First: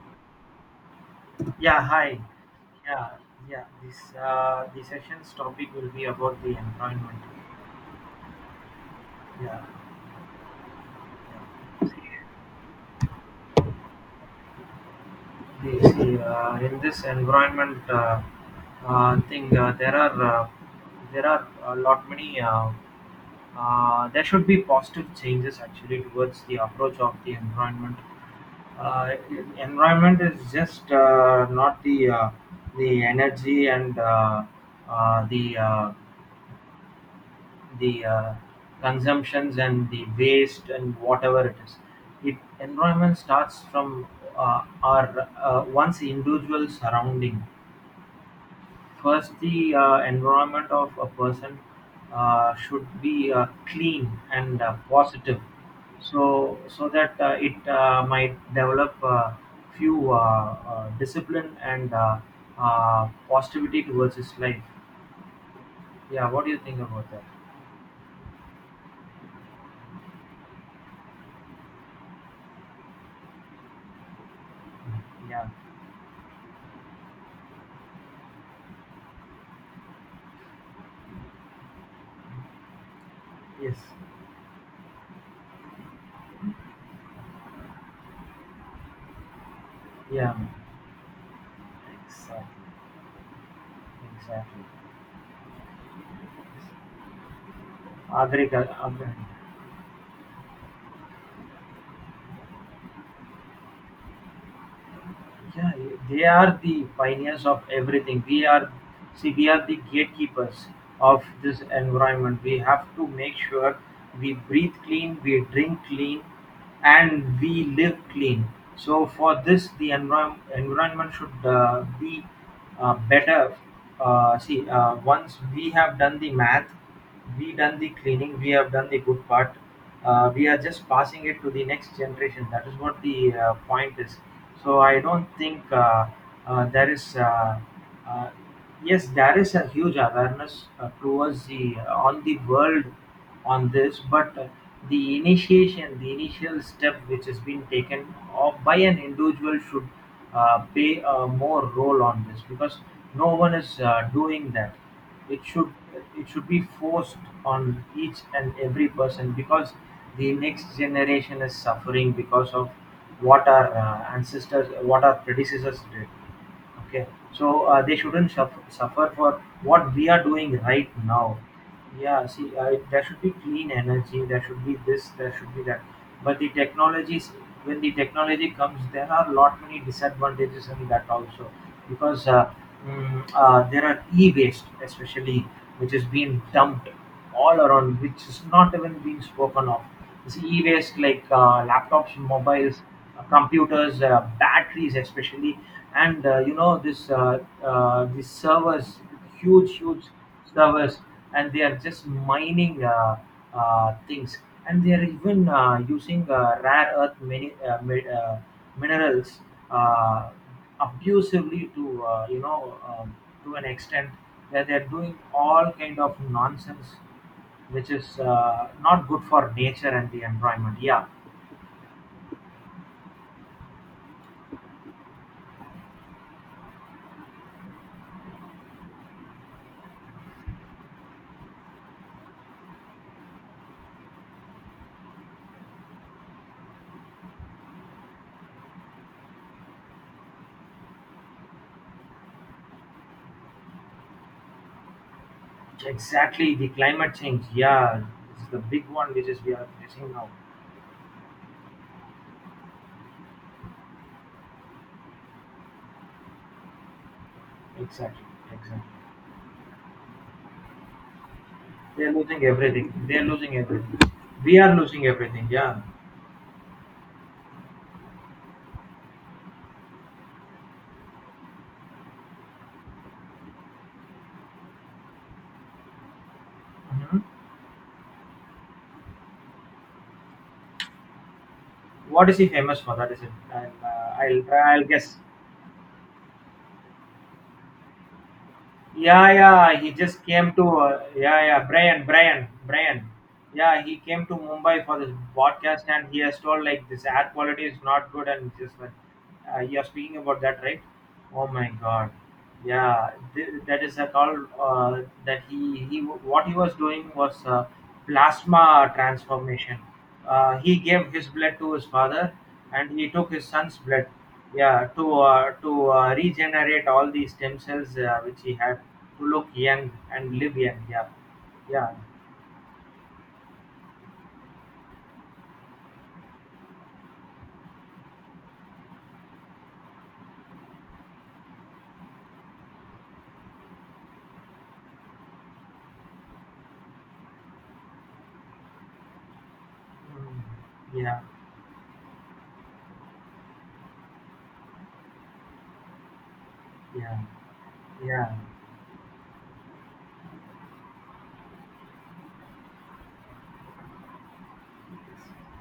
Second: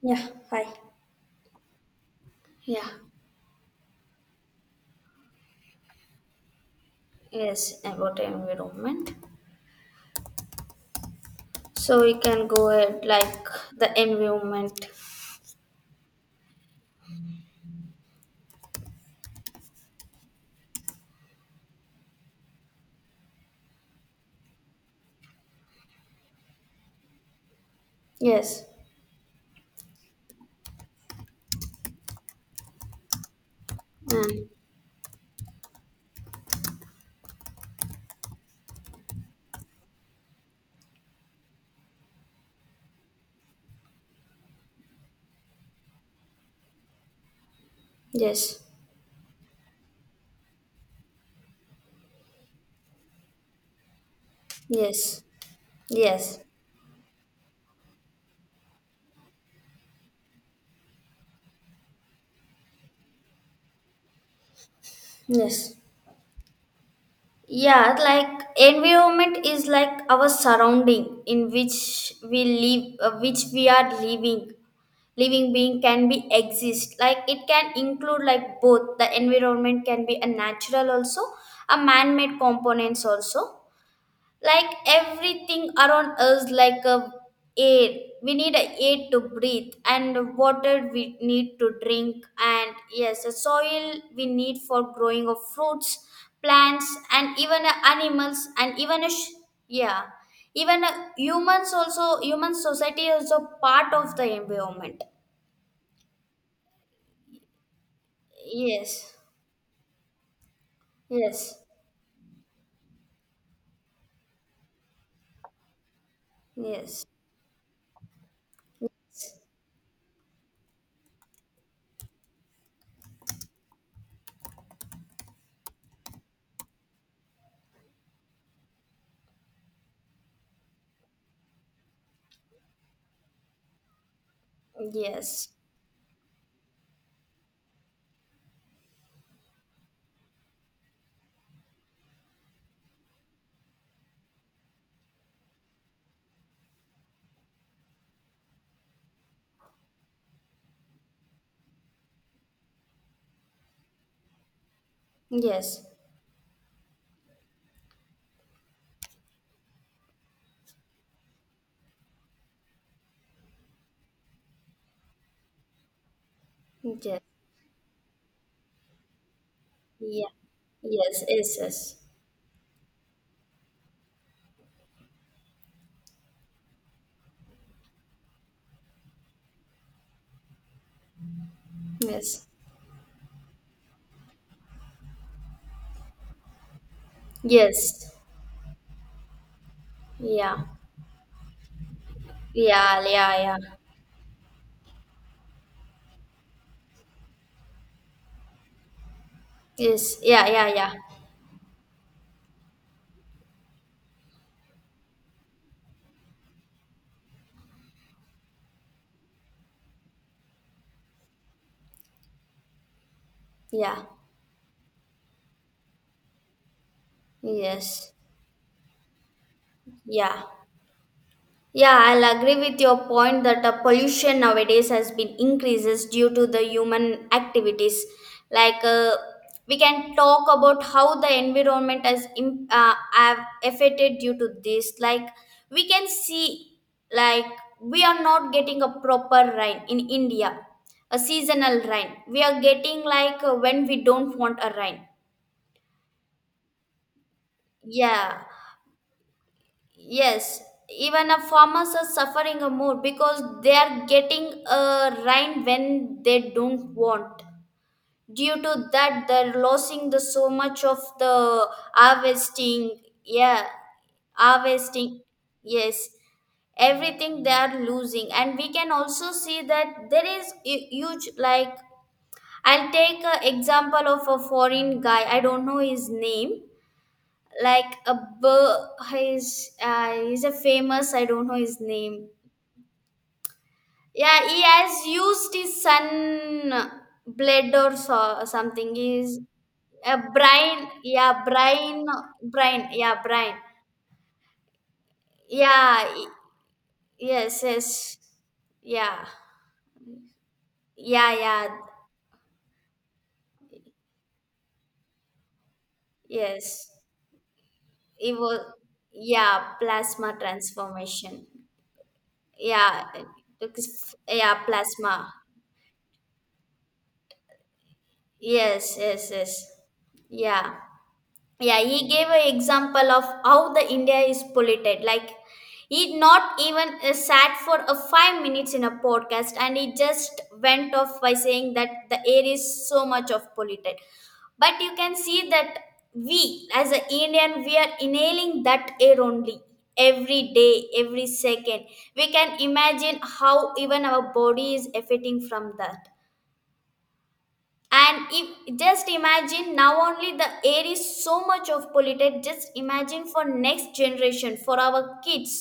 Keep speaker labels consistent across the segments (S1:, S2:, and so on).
S1: Yeah, hi.
S2: Yeah, hi.
S1: Yeah,
S2: Yeah, yeah. This The session's topic will be about the environment.
S1: yes, about environment.
S2: Yeah, yeah.
S1: So we can go ahead like the environment.
S2: See, in this environment thing, there are a lot many. There should be positive changes actually towards the approach of the environment.
S1: Yes,
S2: Uh, Environment is just not the energy and
S1: and
S2: uh, the uh, the consumptions and the waste and whatever it is. It Environment starts from our one's individual surrounding.
S1: yes,
S2: First, the environment of a person should be clean and
S1: yes,
S2: positive,
S1: yes,
S2: so that it might develop few discipline and positivity towards his life.
S1: yes.
S2: Yeah, what do you think about that?
S1: Yeah, environment is like our surrounding in which we live, which we are living.
S2: Yeah.
S1: Living being can be exist. Like it can include like both. The environment can be a natural also, a man-made components also.
S2: Yes.
S1: Like everything around us like a air, we need a air to breathe, and
S2: Yeah.
S1: water we need to drink,
S2: Exactly,
S1: and yes a soil we need
S2: exactly.
S1: for growing of fruits, plants, and even animals,
S2: Agreed,
S1: and even a
S2: agreed.
S1: sh- yeah, even humans also. Human society is a part of the environment.
S2: Yeah, they are the pioneers of everything.
S1: Yes,
S2: See, we are the gatekeepers of
S1: yes,
S2: this environment. We have to make sure we breathe clean, we drink clean,
S1: yes,
S2: and we live clean. So for this, the environment should be better. See, once we have done the math, we done the cleaning, we have done the good part. We are just passing it to the next generation. That is what the point is, so I don't
S1: yes,
S2: think uh, there is, uh, uh, yes, there is a huge awareness towards the on the world on this, but the initial step which has been taken by an individual should play a more role on this because no one is doing that. it should
S1: yes,
S2: it should be forced on each and every person because the next generation is suffering because of what our predecessors did. Okay,
S1: yes,
S2: so they shouldn't suffer for what we are
S1: yeah,
S2: doing right
S1: yes,
S2: now.
S1: yes, yes,
S2: Yeah, see, there should be clean energy, there should be this, there should be that. But when the technology comes, there are lot many disadvantages in that also, because
S1: yes.
S2: there are e-waste, especially, which is being dumped all around,
S1: Yes.
S2: which is not even being spoken of. This
S1: Yeah.
S2: e-waste like laptops, mobiles,
S1: Yeah. Yeah. Yeah.
S2: computers, batteries especially, and this these servers, huge huge
S1: Yes. Yeah. Yeah. Yeah.
S2: servers, and they are just mining things, and they are even using rare earth minerals uh, abusively to you know to an
S1: Yeah.
S2: extent where they are doing all kind of nonsense which
S1: Yes.
S2: is not good for nature and the
S1: Yeah.
S2: environment. Yeah,
S1: Yeah, I'll agree with your point that pollution nowadays has been increases due to the human activities. Like we can talk about how the environment has have affected due to this. Like we can see, like we are not getting a proper rain in India, a seasonal rain. We are getting like when we don't want a rain.
S2: exactly. The climate change. Yeah,
S1: Yeah.
S2: it's the big one which is we are facing now.
S1: Yes, even a farmers are suffering a more because they are getting a rain when they don't want.
S2: Exactly,
S1: Due
S2: exactly.
S1: to that, they're losing the so much of the
S2: They're losing everything.
S1: harvesting.
S2: They're losing
S1: Yeah,
S2: everything. We are losing
S1: harvesting.
S2: everything. Yeah.
S1: Yes, everything they are losing, and we can also see that there is huge like. I'll take an example of a foreign guy. I don't know his name,
S2: Mhm.
S1: like a he's a famous, I don't know his name.
S2: What is he famous for? That is it. And
S1: Yeah, he
S2: I'll
S1: has
S2: guess.
S1: used his sun blade or so, something
S2: Yeah,
S1: he's
S2: yeah, he
S1: a
S2: just came to
S1: brain, yeah,
S2: yeah, yeah, Brian,
S1: brain,
S2: Brian,
S1: brain,
S2: Brian.
S1: yeah, brain,
S2: Yeah, he came to Mumbai for this podcast,
S1: yeah,
S2: and he has told like this air
S1: yes,
S2: quality is not
S1: yes,
S2: good, and just like
S1: yeah,
S2: you are speaking about that, right?
S1: yeah,
S2: Oh
S1: yeah,
S2: my God, yeah, that is a call that he what he was
S1: yes,
S2: doing was
S1: it was,
S2: plasma
S1: yeah,
S2: transformation.
S1: plasma
S2: He gave his
S1: transformation,
S2: blood to his father, and
S1: yeah,
S2: he took his son's blood,
S1: yeah,
S2: yeah, to
S1: plasma.
S2: uh, to uh, regenerate all the stem cells which he had
S1: Yes,
S2: to
S1: yes,
S2: look
S1: yes.
S2: young and live
S1: Yeah.
S2: young. Yeah,
S1: Yeah,
S2: yeah.
S1: he gave an example of how the India is polluted. Like he not even sat for a 5 minutes in a podcast, and he just went off by saying that the air is so much of polluted. But you can see that we as an Indian we are inhaling that air only every day,
S2: Mm. Yeah,
S1: every second. We can imagine how even our body is affecting from that,
S2: yeah,
S1: and
S2: yeah.
S1: if just imagine now only the air is so much of polluted, just imagine for next generation for our kids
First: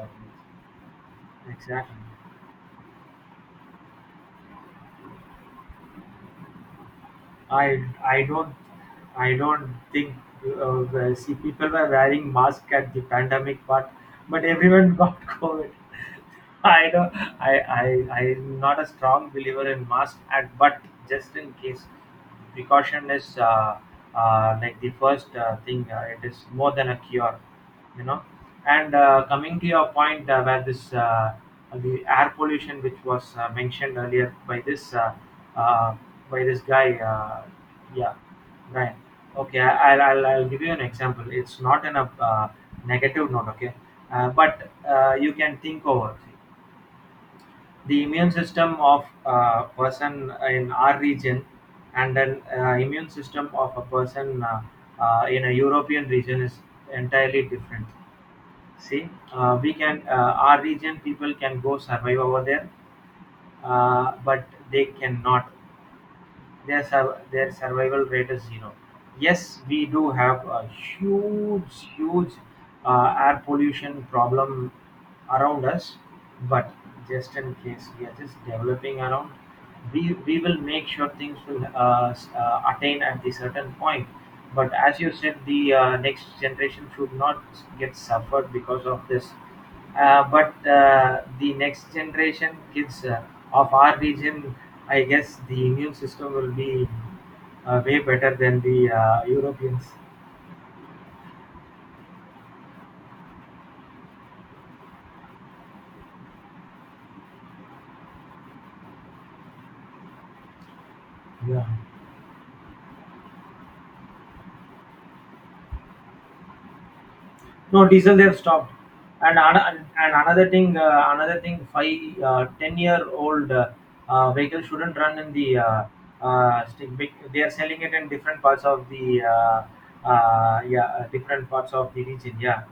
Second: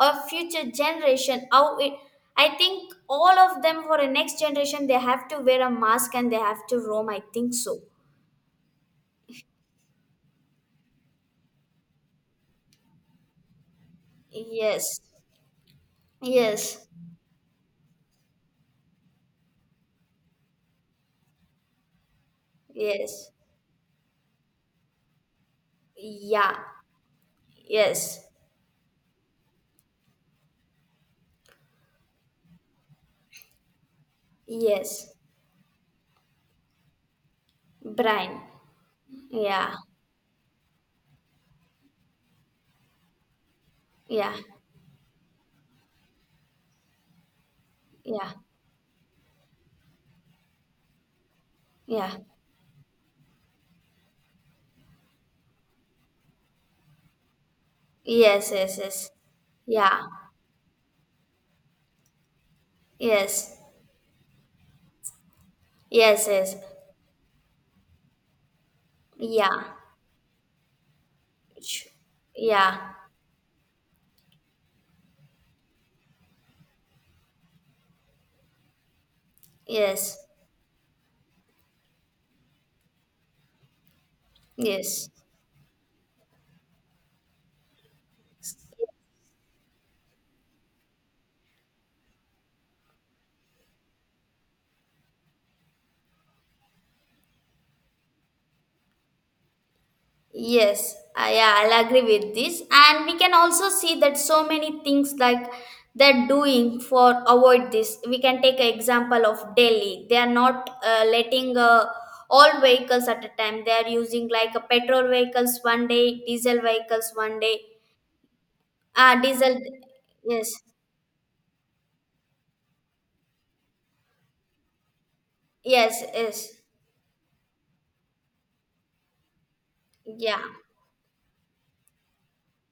S1: or future generation how
S2: Exactly.
S1: it. I think all of them for a next generation they have to wear a mask, and they have to roam, I think so.
S2: I I don't I don't think well, see, people were wearing masks at the pandemic part, but everyone
S1: Yes,
S2: got COVID.
S1: yes,
S2: I don't I I'm not a strong believer in mask at, but just in case, precaution
S1: yes,
S2: is like the first thing. It is
S1: yeah,
S2: more than a cure you know.
S1: yes,
S2: And coming to your point where this the air pollution, which was mentioned earlier by
S1: yes,
S2: uh, this guy, yeah,
S1: Brian,
S2: Brian. Okay,
S1: yeah,
S2: I'll give you an example. It's not in a negative note, okay,
S1: yeah,
S2: but you can think over the immune
S1: yeah,
S2: system of a person in our region,
S1: yeah,
S2: and then immune system of a person in a European region is entirely different.
S1: yes, yes,
S2: See,
S1: yes,
S2: we
S1: yeah,
S2: can our region people can go survive over there,
S1: yes.
S2: but they cannot.
S1: Yes, yes.
S2: Their survival rate is zero. Yes,
S1: Yeah.
S2: we do have a huge
S1: Sh-
S2: huge
S1: Yeah.
S2: air pollution problem around us, but just in case, we are just developing around, we
S1: Yes.
S2: we will make sure things will attain at the certain point. But as
S1: Yes.
S2: you said, the next generation should not get suffered because of this. But the next generation kids of our region, I guess the immune system will be way better than the Europeans.
S1: Yes, yeah, I'll agree with this. And we can also see that so many things like they're doing for avoid this. We can take an example of Delhi. They are not letting
S2: Yeah.
S1: all vehicles at a time. They are using like a petrol vehicles 1 day, diesel vehicles 1 day.
S2: No, diesel they've stopped.
S1: Ah,
S2: And
S1: diesel.
S2: and
S1: Yes,
S2: 10-year old vehicle shouldn't run in the.
S1: yes, yes.
S2: They are selling it in different parts of the.
S1: Yeah.
S2: Yeah, different parts of the region. Yeah.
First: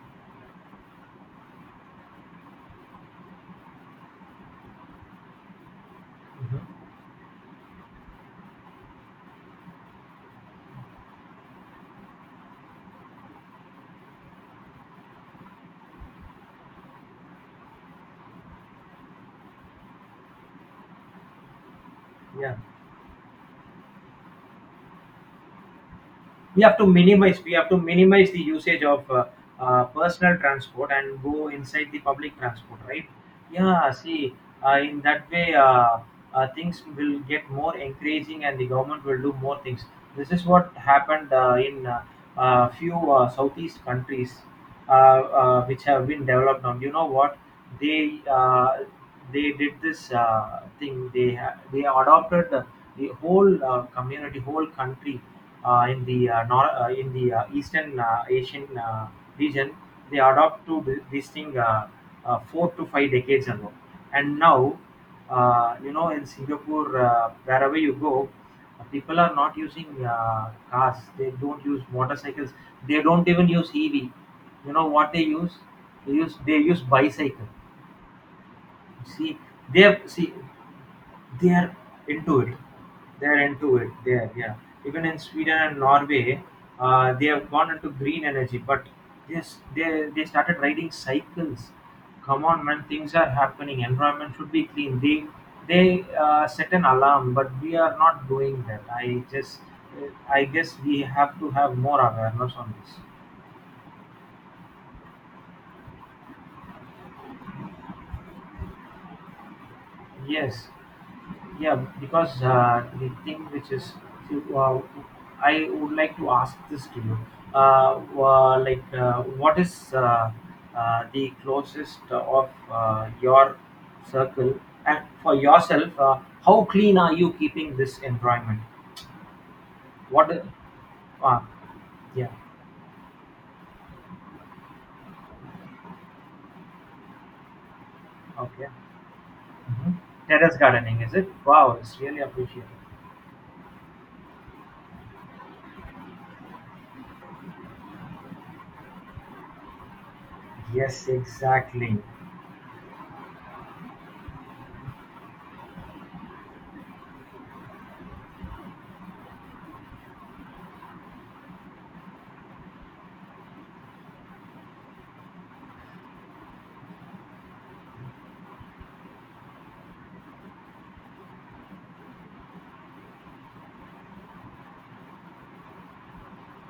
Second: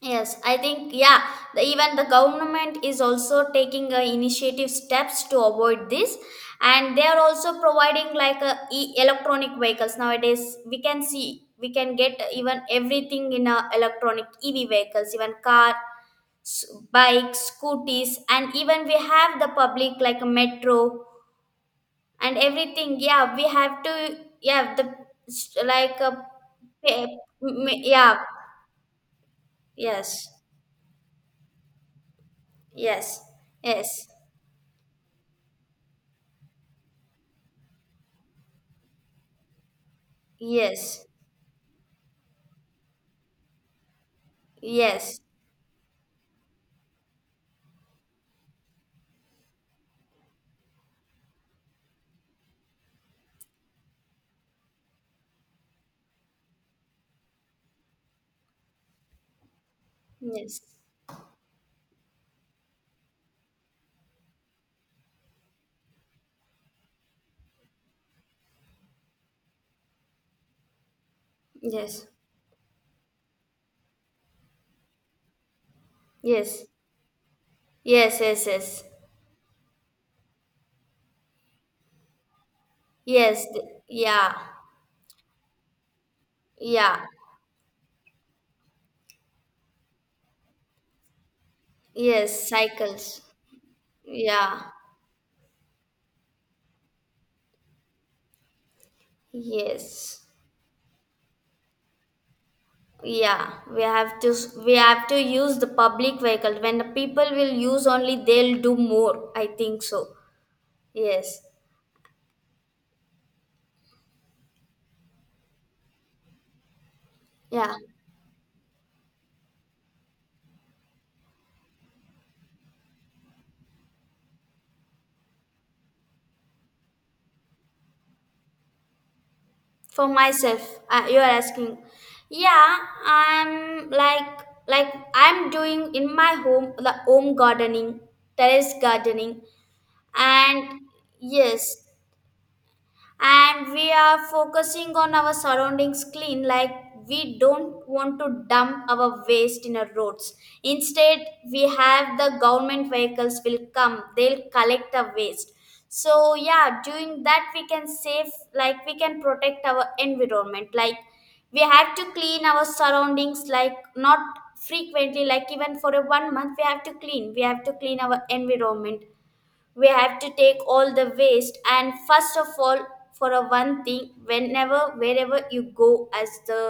S1: Yes, I think, yeah, the, even the government is also taking initiative steps to avoid this,
S2: Mhm.
S1: and they are also providing like electronic vehicles nowadays. We can see, we can get even everything in electronic EV vehicles, even car, s- bikes, scooters, and even we have the public like a metro and
S2: Yeah.
S1: everything. Yeah, we have to, yeah, the s- like,
S2: we have to
S1: pay-
S2: minimize we
S1: m-
S2: have to
S1: yeah,
S2: minimize the usage of
S1: yes,
S2: personal transport and go inside the public transport, right?
S1: yes,
S2: Yeah,
S1: yes.
S2: see, in that way things will get more encouraging, and the government will do more things. This is what
S1: Yes,
S2: happened in few southeast countries uh,
S1: yes,
S2: which have been developed on. You know what they uh, they did this thing. They adopted the whole community, whole country in the nor- in the Eastern Asian region. They
S1: yes,
S2: adopt to this thing 4 to 5 decades ago, and now. In Singapore, wherever you go, people are not using cars. They don't use
S1: yes,
S2: motorcycles. They don't even use EV. You know what they use? They use they
S1: yes,
S2: use bicycle.
S1: yes, yes, yes,
S2: See, they have, see they are into it. They are
S1: yes, th-
S2: into it. They are,
S1: yeah,
S2: yeah. Even in Sweden and Norway,
S1: yeah,
S2: they have gone into green energy, but yes, they started riding cycles. Come
S1: yes,
S2: on, man, things
S1: cycles,
S2: are happening. Environment should
S1: yeah,
S2: be clean. They set an alarm, but we are not doing that. I just
S1: yes,
S2: I guess we have to have more awareness on this.
S1: yeah. We have to we have to use the public vehicle. When the people will use only, they'll do more, I think so.
S2: Yes.
S1: Yes,
S2: Yeah, because the thing which is, see, I would like to ask this to you.
S1: yeah.
S2: Like, what is the closest of your circle? And for yourself, how clean are you keeping this environment?
S1: For
S2: What?
S1: myself, you are
S2: Uh,
S1: asking.
S2: yeah,
S1: Yeah, I'm like I'm doing in my home the home gardening,
S2: okay.
S1: terrace gardening,
S2: Mhm. Terrace
S1: and
S2: gardening, is it?
S1: yes,
S2: Wow, it's really appreciated.
S1: and we are focusing on our surroundings clean, like we don't want to dump our waste in our roads.
S2: Yes,
S1: Instead, we
S2: exactly.
S1: have the government vehicles will come, they'll collect the waste. So yeah, doing that we can save, like we can protect our environment. Like we have to clean our surroundings, like not frequently, like even for a 1 month we have to clean, we have to clean our environment. We have to take all the waste, and first of all, for a one thing, whenever wherever you go as the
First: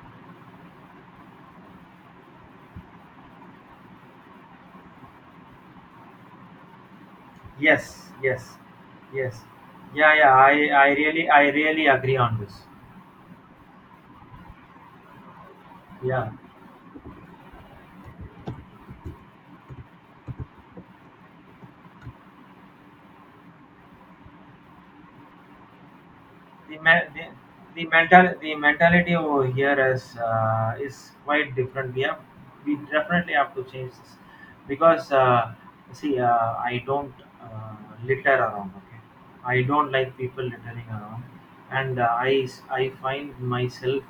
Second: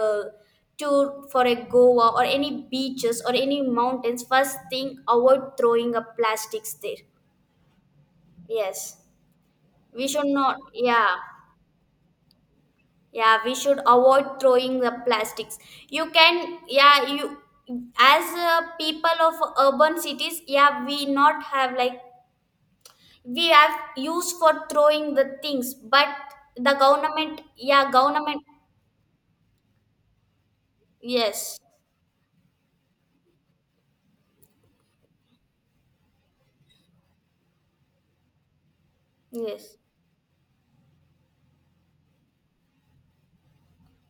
S1: tour for a Goa or any beaches or any mountains, first thing avoid throwing up plastics there.
S2: Yes, yes,
S1: Yes,
S2: yes.
S1: we
S2: Yeah,
S1: should
S2: yeah.
S1: not,
S2: I, I
S1: yeah,
S2: really, I really agree on this.
S1: yeah, we should avoid throwing the plastics. You
S2: Yeah,
S1: can, yeah, you, as people of urban cities, yeah, we not have like, we have used for throwing the things, but the
S2: the me-
S1: government,
S2: the
S1: yeah,
S2: mental,
S1: government,
S2: the mentality over here is quite
S1: yes,
S2: different. We definitely have to change this because see, I don't uh, litter around. Okay, I
S1: yes,
S2: don't like people littering around, and I find myself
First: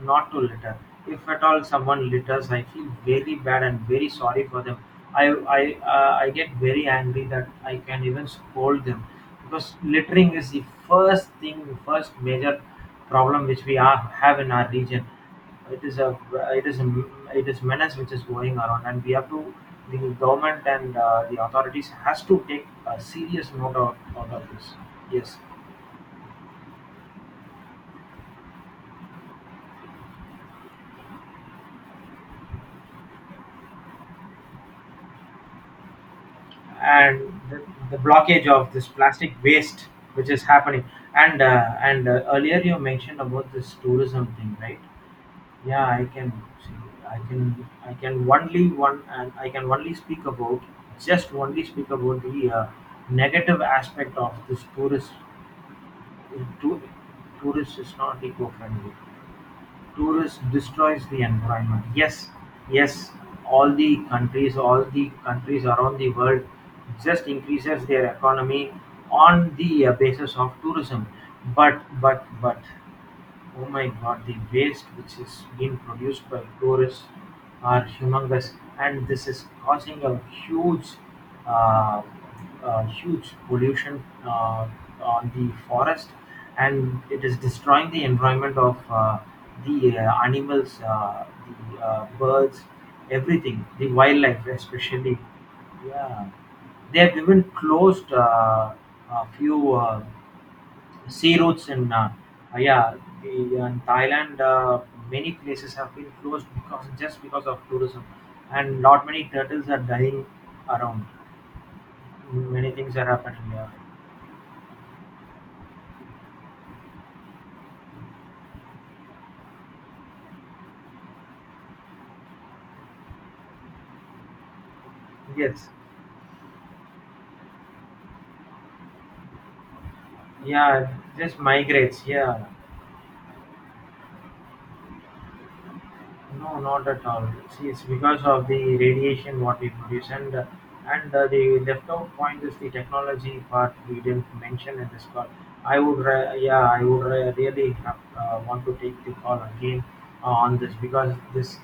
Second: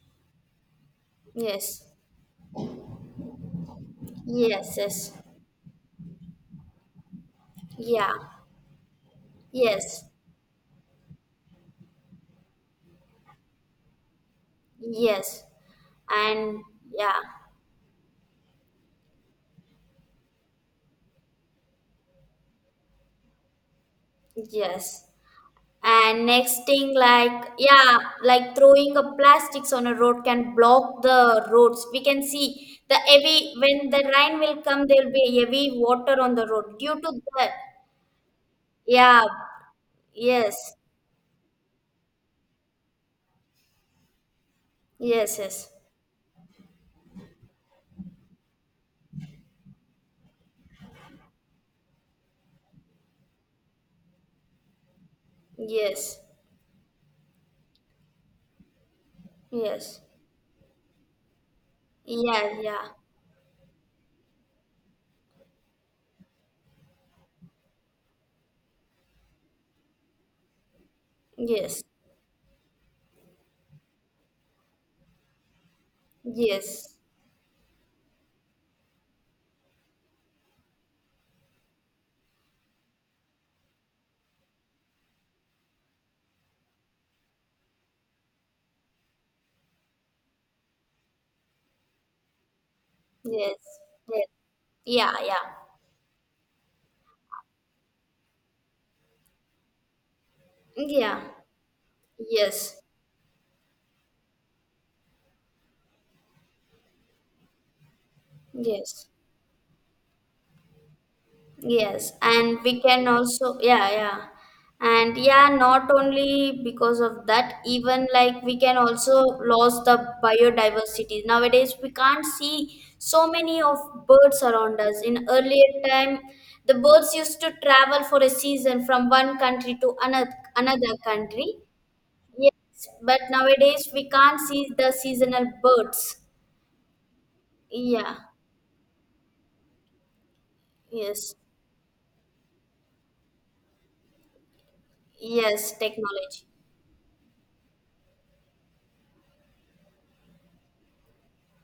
S2: not to litter. If at all
S1: yes,
S2: someone litters, I feel very bad and very sorry for
S1: yes,
S2: them.
S1: yes,
S2: I I I get very angry that I can
S1: yeah,
S2: even scold them because
S1: yes,
S2: littering is the first major problem which have in our region.
S1: yes,
S2: It is a
S1: and
S2: it is a
S1: yeah,
S2: it is menace which is going around, and we have to. The government and the authorities has to take a serious note out of this.
S1: yes.
S2: Yes.
S1: And next thing like, yeah, like throwing a plastics on a road can block the roads. We can see the heavy, when the rain will come there will be heavy water on the road due to
S2: And
S1: that.
S2: the, the blockage of this
S1: Yeah,
S2: plastic waste which is
S1: yes,
S2: happening, and earlier you mentioned about this tourism thing, right?
S1: yes, yes.
S2: Yeah, I can see. I can only speak about the negative aspect of this tourist.
S1: Yes,
S2: To, tourist is not eco-friendly.
S1: yes,
S2: Tourist destroys the environment. Yes,
S1: yeah, yeah,
S2: yes. All the countries around the world, just increases their economy on the basis of tourism.
S1: yes,
S2: But, but. Oh my God, the waste which is being produced by
S1: yes,
S2: tourists are humongous, and this is causing a uh, huge pollution on the forest, and it is destroying the environment of the animals, the birds,
S1: yes,
S2: everything, the
S1: yes,
S2: wildlife
S1: yeah,
S2: especially.
S1: yeah,
S2: Yeah, they have even closed a few
S1: yeah,
S2: sea routes in
S1: yes,
S2: yeah, the in Thailand. Many places have been closed because of tourism, and not
S1: yes.
S2: many turtles are dying around.
S1: Yes, and
S2: Many
S1: we
S2: things are
S1: can
S2: happening.
S1: also,
S2: Yeah.
S1: yeah, yeah. And yeah, not only because of that, even like we can also lose the biodiversity. Nowadays, we can't see so many of birds around us. In
S2: Yes.
S1: earlier time, the birds used to travel for a season from one country to another,
S2: Yeah. It
S1: another
S2: just
S1: country.
S2: migrates. Yeah.
S1: Yes, but nowadays we can't see the seasonal birds.
S2: No, not at all. See, it's
S1: Yeah,
S2: because of the radiation what we produce, and
S1: yes,
S2: the leftover point is the technology part we didn't mention in this call.
S1: yes,
S2: I would, re-
S1: technology.
S2: yeah, I would re- really want to take the call again on this because this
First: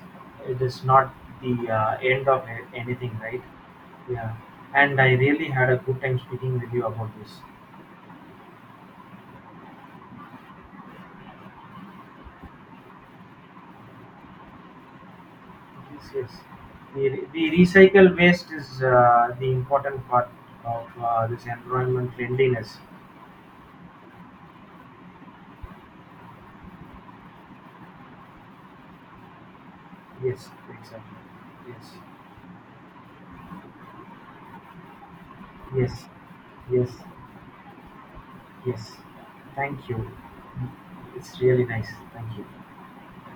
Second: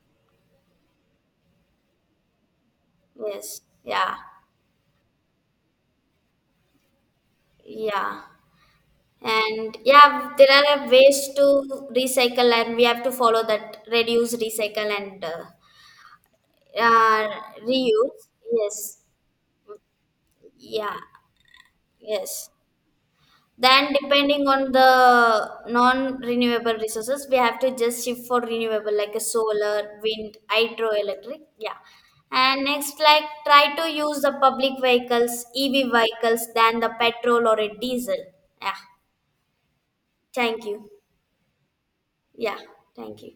S2: it is not the end of anything, right?
S1: Yes, yeah.
S2: Yeah, and I really had a good time speaking with you about this.
S1: Yeah. And yeah, there are ways to recycle, and we have to follow that reduce, recycle, and
S2: Yes, yes. The,
S1: uh,
S2: the recycle
S1: reuse.
S2: waste is
S1: Yes.
S2: the important part of
S1: Yeah.
S2: this environment
S1: Yes.
S2: cleanliness.
S1: Then, depending on the non renewable resources, we have to just shift for renewable like a solar, wind,
S2: Yes, exactly.
S1: hydroelectric. Yeah.
S2: Yes,
S1: And next, like try to use the public vehicles, EV
S2: yes,
S1: vehicles, than
S2: yes,
S1: the petrol or a diesel. Yeah.
S2: yes. Thank you.
S1: Thank you.
S2: It's really nice. Thank you.
S1: Yeah. Thank you.